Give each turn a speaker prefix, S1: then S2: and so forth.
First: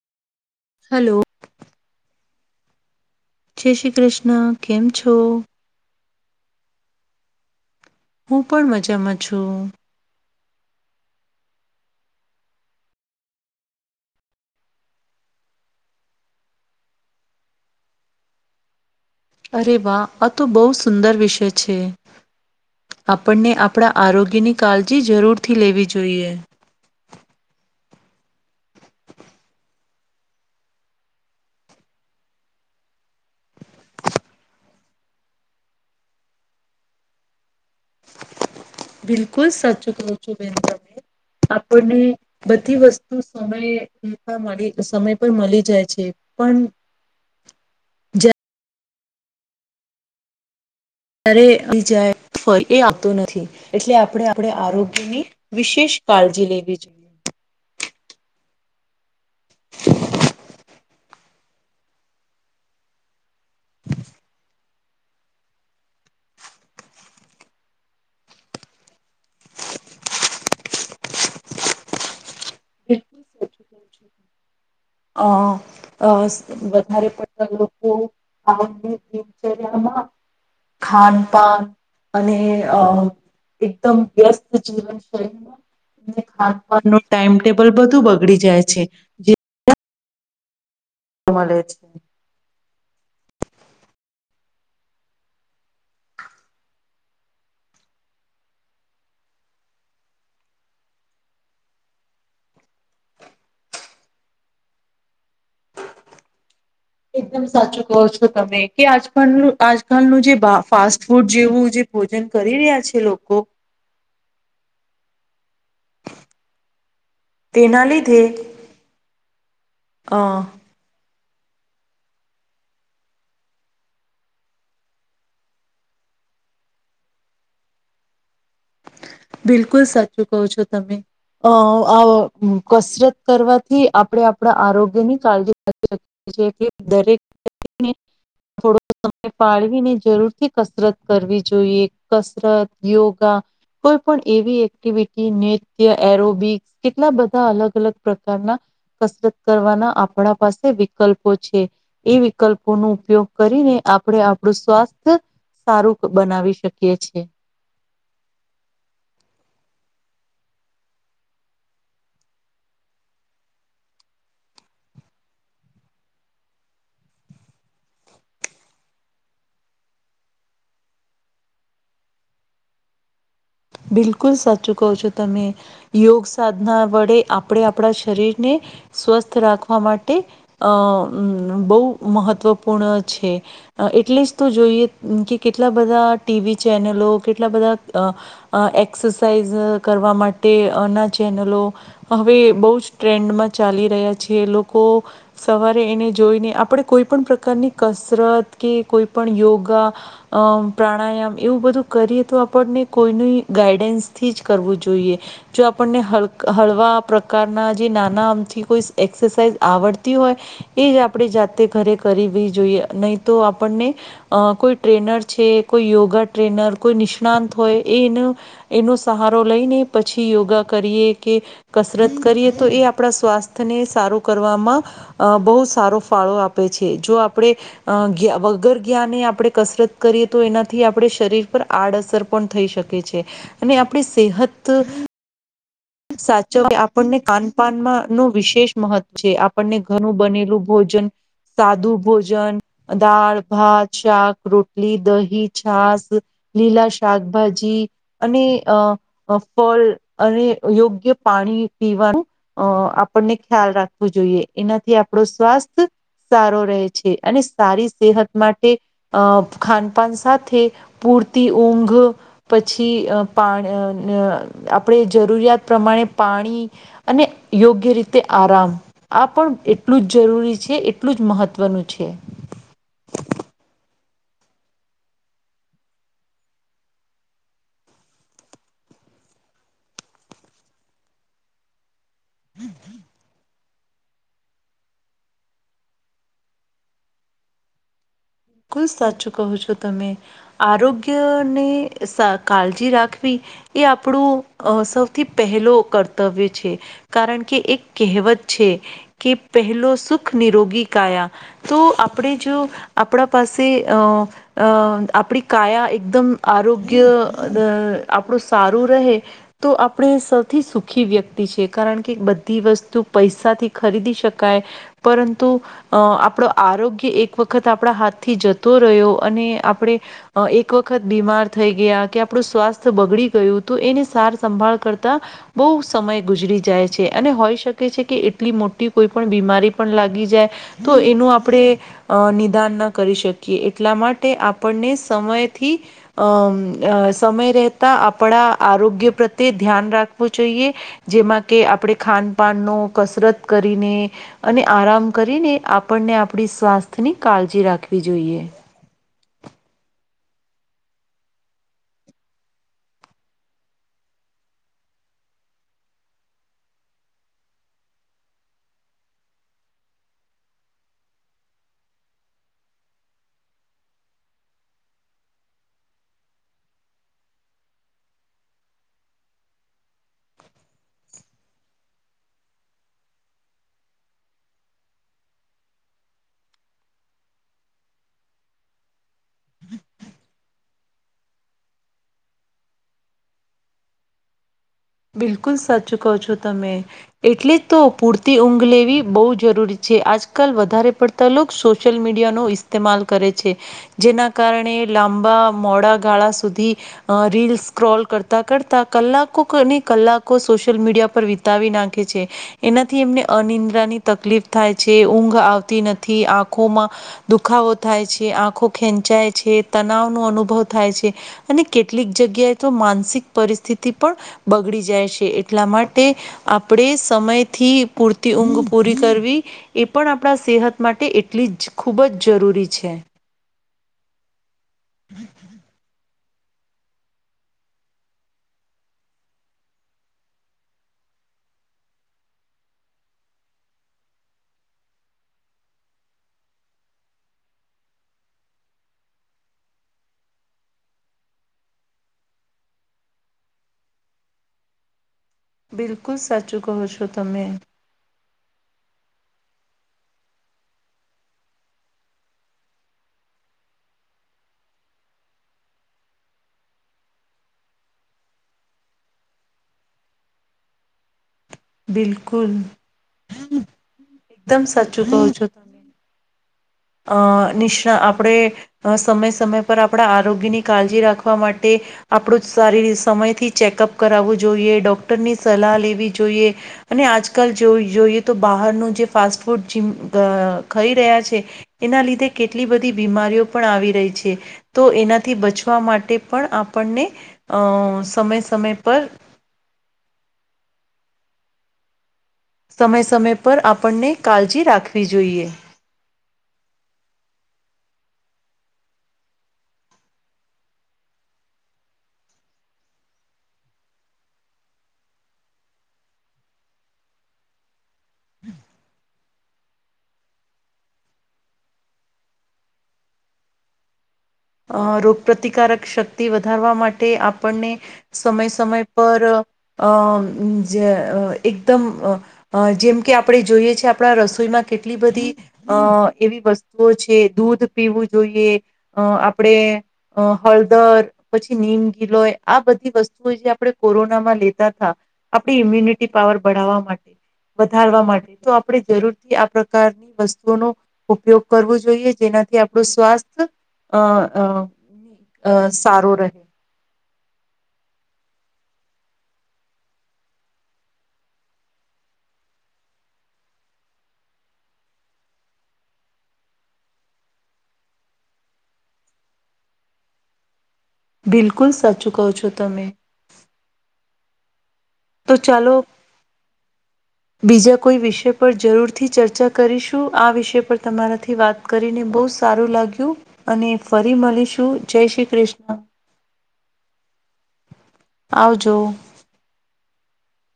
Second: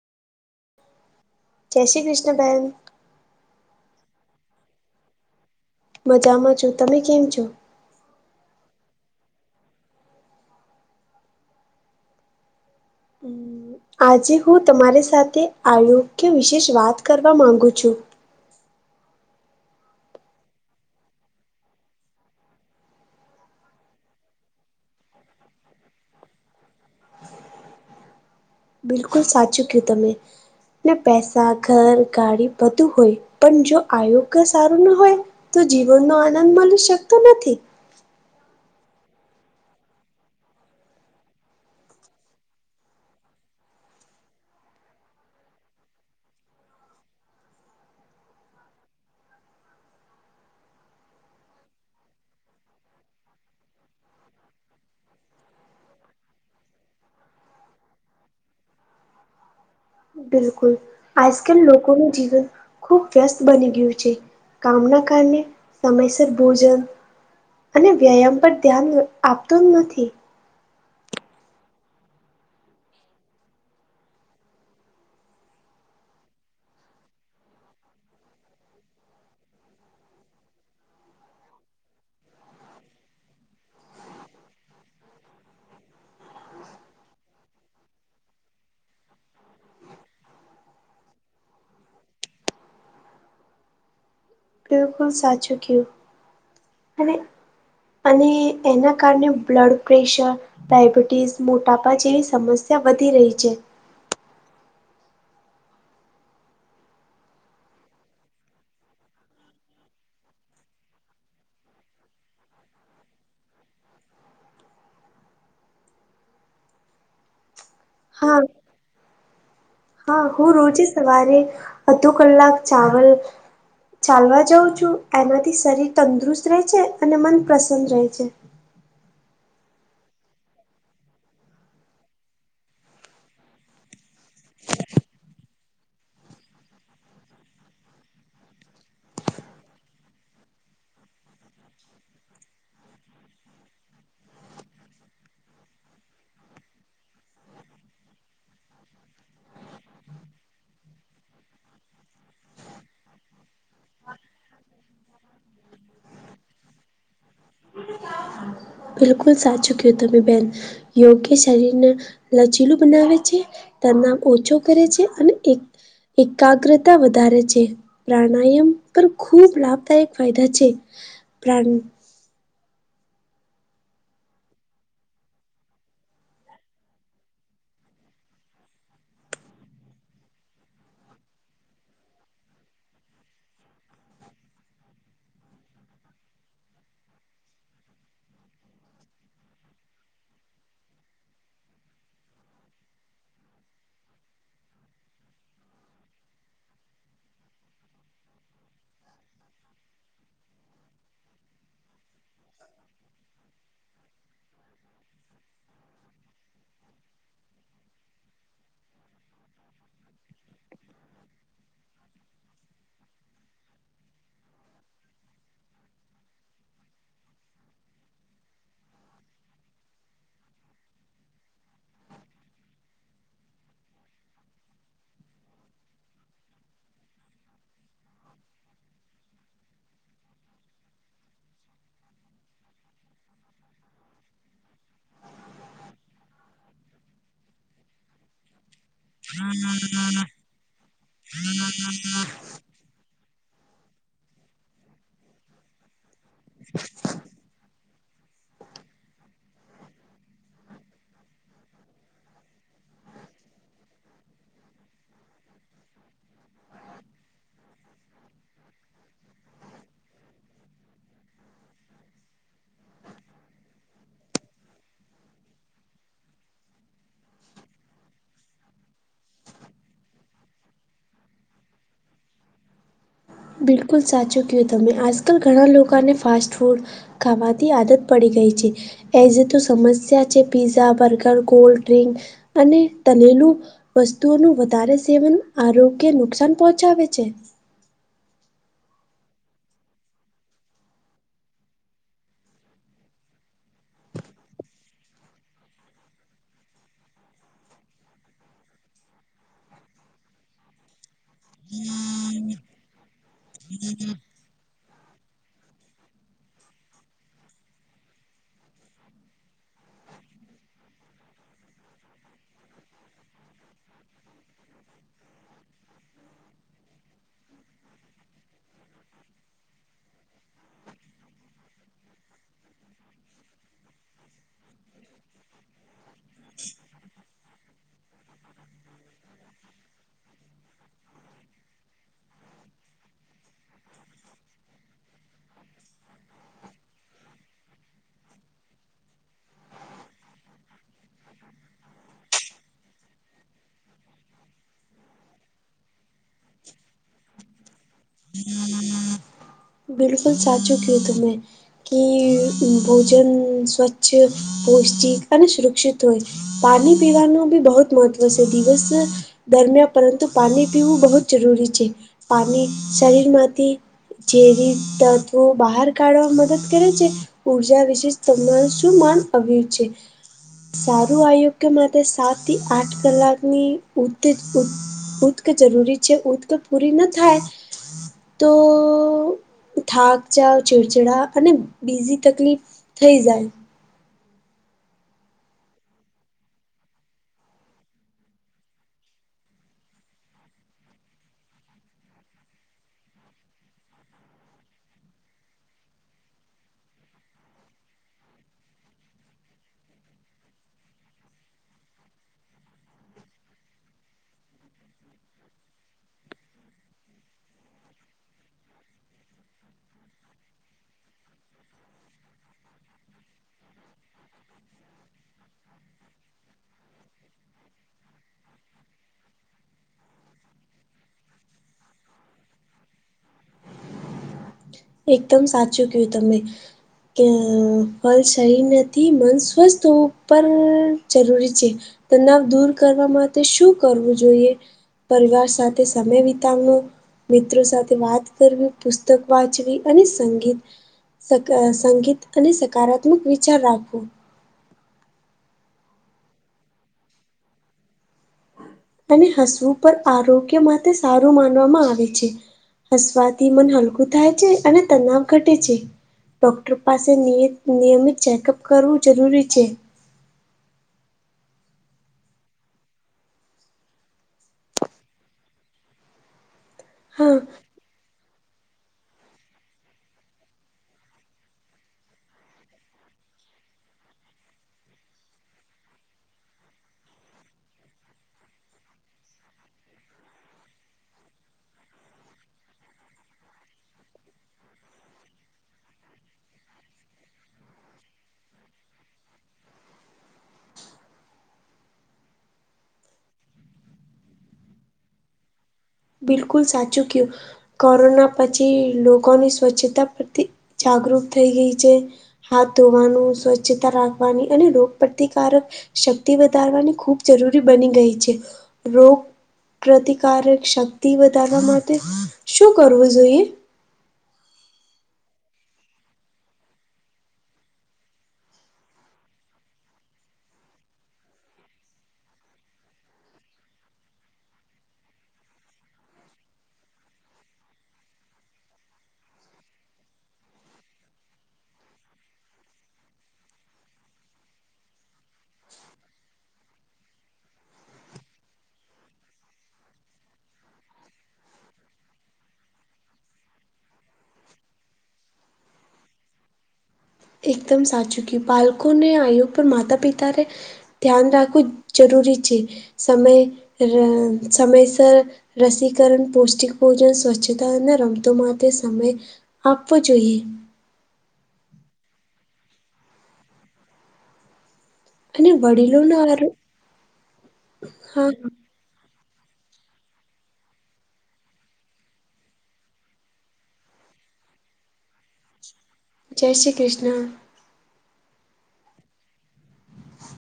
S1: Hello.
S2: જય શ્રી કૃષ્ણ બેેન.
S1: જય શ્રી કૃષ્ણ. કેમ છો?
S2: મજામાં છું. તમે કેમ છો?
S1: હું પણ મજામાં છું.
S2: આજે હું તમારી સાથે આયોગ્ય વિશેષ વાત કરવા માગું છું.
S1: અરે વાહ! આ તો બહુ સુંદર વિષય છે. આપણને આપણા આરોગ્યની કાળજી જરૂરથી લેવી જોઈએ.
S2: બિલકુલ સાચું કયું તમે. ને પૈસા, ઘર, ગાડી બધું હોય. પણ જો આયોગ્ય સારું ના હોય તો જીવન નો આનંદ મલી શકતો નથી.
S1: બિલકુલ સાચું કહો છો બેન તમે આપણને બધી વસ્તુ સમય મળી સમય પર મળી જાય છે. પણ જ્યારે બી જાય એ આવતો નથી. એટલે આપણે આપણે આરોગ્યની વિશેષ કાળજી લેવી જોઈએ.
S2: બિલકુલ આજકાલ લોકોનું જીવન ખુબ વ્યસ્ત બની ગયું છે. કામના કારને સમયસર ભોજન અને વ્યાયામ પર ધ્યાન આપતું જ નથી.
S1: બિલકુલ સાચું કહો છો. અ અસ વધારે પડતા લોકો દિનચર્યામાં ખાનપાન અને અ એકદમ વ્યસ્ત જીવનશૈલીમાં ખાાન પાન નો ટાઈમટેબલ બધું બગડી જાય છે. તો મલે છે.
S2: બિલકુલ સાચું કયું અને અને એના કારણે બ્લડ પ્રેશર ડાયબિટીસ, મોટાપા જેવી સમસ્યા વધી રહી છે.
S1: એકદમ સાચું કહો છો તમે. કે આજકાલનું આજકાલનું જે ફાસ્ટ ફૂડ જેવું જે ભોજન કરી રહ્યા છે લોકો તેના લીધે
S2: હા
S1: અ
S2: હા હું રોજે સવારે અડધો કલાક ચાવલ ચાલવા જાઉં છું. એનાથી શરીર તંદુરસ્ત રહે છે. અને મન પ્રસન્ન રહે છે.
S1: બિલકુલ સાચું કહો છો તમે. અ આ કસરત કરવાથી આપણે આપણા આરોગ્ય ની કાળજીએ જે કે દરેક [unintelligible] થોડો સમય પાળવીને જરૂર થી કસરત કરવી જોઈએ. કસરત, યોગા કોઈ પણ એવી એક્ટિવિટી નિત્ય એરોબિક્સ કેટલા બધા અલગ અલગ પ્રકારના કસરત કરવાના આપણા પાસે વિકલ્પો છે એ વિકલ્પો ન ઉપયોગ કરીને આપણે આપણું સ્વાસ્થ્ય સારું બનાવી શકીએ છે
S2: બિલકુલ સાચું કું તમે બેન યોગ કે શરીરને લચીલું બનાવે છે તનામ ઓછો કરે છે અને એક એકાગ્રતા વધારે છે પ્રાણાયામ પર ખૂબ લાભદાયક ફાયદા છે પ્ર
S1: બિલકુલ સાચું કહો છો તમે યોગ સાધના વડે આપણે આપણા શરીરને સ્વસ્થ રાખવા માટે અ બહુ મહત્વપૂર્ણ છે એટલે જ તો જોઈએ કે કેટલા બધા ટીવી ચેનલો કેટલા બધા એક્સરસાઇઝ કરવા માટેના ચેનલો હવે બહુ જ ટ્રેન્ડમાં ચાલી રહ્યા છે લોકો સવારે એને જોઈને આપણે કોઈ પણ પ્રકારની કસરત કે કોઈ પણ યોગા અમ પ્રાણાયામ એવું બધું કરીએ તો આપણને કોઈ ન ગાઈડન્સથી જ કરવું જોઈએ જો આપણને હ હળવા પ્રકારના જે નાના આમથી કોઈ એક્સરસાઇઝ આવડતી હોય એ જ આપણેે જાતે ઘરે કરવી જોઈએ નહી તો આપણને અ કોઈ ટ્રેનર છે કોઈ યોગા ટ્રેનર કોઈ નિષ્ણાત હોય એનું એનો સહારો લઈને પછી યોગા કરીએ કે કસરત કરીએ તો એ આપણા સ્વાસ્થ્યને સારું કરવામાં અ બહુ સારો ફાળો આપે છે. જો આપણે અ વગર જ્ઞાને આપણે કસરત કરીએ તો એનાથી આપણે શરીર પર આડઅસર પણ થઈ શકે છે. અને આપણી સેહત સાચો કે આપણને ખાનપાનમાં નો વિશેષ મહત્વ છે આપણને ઘરનું બનેલું ભોજન, સાદું ભોજન દાળ, ભાત, શાક, રોટલી, દહી, છાસ. લીલા શાકભાજી અને અ ફળ અને યોગ્ય પાણી પીવાનું અ આપણને ખ્યાલ રાખવો જોઈએ એનાથી આપણો સ્વાસ્થ્ય સારો રહે છે. અને સારી સેહત માટે અ ખાનપાન સાથે પૂરતી ઊંઘ પછી પાણી આપણે જરૂરિયાત પ્રમાણે પાણી અને યોગ્ય રીતે આરામ આ પણ એટલું જ જરૂરી છે એટલું જ મહત્વનું છે.
S2: બિલકુલ સાચું કું તમે આજકાલ ઘણા લોકોને ફાસ્ટ ફૂડ ખાવાથી આદત પડી ગઈ છે એઝ તો સમસ્યા છે. પીઝા બર્ગર કોલ્ડ અને તળેલું વસ્તુઓ ન વધારે સેવન આરોગ્ય નુકસાન પહોંચાડે છે.
S1: બિલકુલ સાચું કહો છો તમે આરોગ્યની કાળજી રાખવી એ આપણું અ સૌથી પહેલો કર્તવ્ય છે. કારણ કે એક કહેવત છે. કે પહેલો સુખ નિરોગી કાયા તો આપણે જો આપણા પાસે અ અ આપણી કાયા એકદમ આરોગ્ય અ આપણું સારું રહે તો આપણે સૌથી સુખી વ્યક્તિ છે. કારણ કે બધી વસ્તુ પૈસાથી ખરીદી શકાય પરંતુ અ આપણો આરોગ્ય એક વખત આપણા હાથ થી જતો રહ્યો અને આપણે એક વખત બીમાર થઈ ગયા કે આપણું સ્વાસ્થ્ય બગડી ગયું તો એની સાર સંંભાળ કરતા બહુ સમય ગુજરી જાય છે અને હોઈ શકે છે કે એટલી મોટી કોઈ પણ બીમારી પણ લાગી જાય. તો એનું આપણેે અ નિદાન ના કરી શકીએ એટલા માટે આપણને સમયથી અ સમય રહેતા આપણા આરોગ્ય પ્રત્યે ધ્યાન રાખવું જોઈએ. જેમાં કે આપણે ખાનપાન નો કસરત કરીને અને આરામ કરીને આપણને આપડી સ્વાસ્થ્યની કાળજી રાખવી જોઈએ.
S2: બિલકુલ સાાચું કહ્યું તુંં કે ભોજન સ્વચ્છ પૌષ્ટિક અને સુરક્ષિત હોય. પાણી પીવાનું બી બહુત મહત્વ છે. દિવસ દરમિયા પરંતુ પાણી પીવું બહુ જ જરૂરી છે. પાણી શરીરમાંથી ઝેરી તત્વો બહાર કાઢવામાં મદદ કરે છે. ઉર્જા વિશે તમાર શું માન આવ્યું છે. સારું આયોગ્ય માટે સાત થી આઠ કલાકની ઉંઘ ઉત્ક જરૂરી છે ઉત્ક પૂરી ન થાય તો થાક જાવ ચીડછેડા અને બીજી તકલીફ થઈ જાય
S1: બિલકુલ સાચું કહો છો તમે. એટલે તો પૂરતી ઊંઘ લેવી બહુ જરૂરી છે. આજકાલ વધારે પડ તોલોક સોશિયલ મીડિયાનો ઇસ્તેમાલ કરે છે. જેના કારણે લાંબા મોડા ગાળા સુધી અ રીલ સ્ક્રોલ કરતા કરતા કલાકોને કલાકો સોશિયલ મીડિયા પર વિતાવી નાખે છે. એનાથી એમને અનિદ્રાની તકલીફ થાય છે ઊંઘ આવતી નથી. આંખોમાં દુખાવો થાય છે, આંખો ખેંચાય છે, તનાવ નો અનુભવ થાય છે, અને કેટલીક જગ્યાએ તો માનસિક પરિસ્થિતિ પણ બગડી જાય છે એટલા માટે આપણેે સમય થી પૂરતી ઊંઘ પૂરી કરવી એ પણ આપણા સેહત માટે એટલી જ ખૂબ જ જરૂરી છે.
S2: એકદમ સાચું કયું તમે કે ફળ શરીર નથી મન સ્વસ્થ હોવું પણ જરૂરી છે. તનાવ દૂર કરવા માટે શું કરવું જોઈએ? પરિવાર સાથે સમય વિતાવવો મિત્રો સાથે વાત કરવી પુસ્તક વાચ ચવી અને સંગીત સ સંગીત અને સકારાત્મક વિચાર રાખવો.
S1: બિલકુલ સાચું કહો છો તમે.
S2: અને હસવું પર આરોગ્ય માટે સારું માનવામાં આવે છે. હસવાથી મન હલકું થાય છે અને તનાવ ઘટે છે. ડૉક્ટર પાસે નિયત નિયમિત ચેકઅપ કરવું જરૂરી છે.
S1: બિલકુલ. એકદમ સાચું કહો છુ. અ
S2: હા
S1: નિષ્ણા આપણે સમય સમય પર આપણા આરોગ્યની કાળજી રાખવા માટે આપણું સારી ર સમયથી ચેકઅપ કરાવવું જોઈએ ડોક્ટરની સલાહ લેવી જોઈએ. અને આજકાલ જો જોઈએ તો બહારનું જે ફાસ્ટ ફૂડ જેમ ખાઈ રહ્યા છે, એના લીધે કેટલી બધી બીમારીઓ પણ આવી રહી છે. તો એનાથી બચવા માટે પણ આપણને અ સમય સમય પર સમય સમય પર આપણને કાળજી રાખવી જોઈએ.
S2: બિલકુલ સાચું કયું. કોરોના પછી લોકોની સ્વચ્છતા પ્રતિ જાગૃત થઈ ગઈ છે. હાથ ધોવાનું સ્વચ્છતા રાખવાની અને રોગ પ્રતિકારક શક્તિ વધારવાની ખૂબ જરૂરી બની ગઈ છે, રોગ પ્રતિકારક શક્તિ વધારવા માટે શું કરવું જોઈએ?
S1: રોગપ્રતિકારક શક્તિ વધારવા માટે આપણને સમય સમય પર અ જે અ એકદમ અ અ જેમ કે આપણે જોઈએ છે, આપણા રસોઈમાં કેટલી બધી અ એવી વસ્તુઓ છે દૂધ પીવું જોઈએ અ આપણેે અ હળદર પછી નીમ ગીલોય આ બધી વસ્તુઓ જે આપણે કોરોનામાં લેતા તા આપણી ઇમ્યુનિટી પાવર બઢાવવા માટે વધારવા માટે તો આપણે જરૂર થી આ પ્રકારની વસ્તુઓનો ઉપયોગ કરવો જોઈએ જેનાથી આપણું સ્વાસ્થ અ અ અ સારો રહે.
S2: એકદમ સાચુ ક્યો બાલકો ને આઈઓ પર માતા પિતાને ધ્યાન રાખવું જ જરૂરી છે, સમય રય સમયસર રસીકરણ પૌષ્ટિક ભોજન સ્વચ્છતા અને રમતો માટે સમય આપવો જોઈએ.
S1: બિલકુલ સાચું કહો છો તમે. તો
S2: અને
S1: ચાલો
S2: વડીલોના આરો
S1: બીજા કોઈ
S2: હા
S1: વિષય પર જરૂર થી ચર્ચા કરીશું આ વિષય પર તમારાથી વાત કરીને બહુ સારું લાગ્યું. અને ફરી મલી શું જય શ્રી કૃષ્ણ.
S2: જય શ્રી કૃષ્ણ.
S1: આવજો.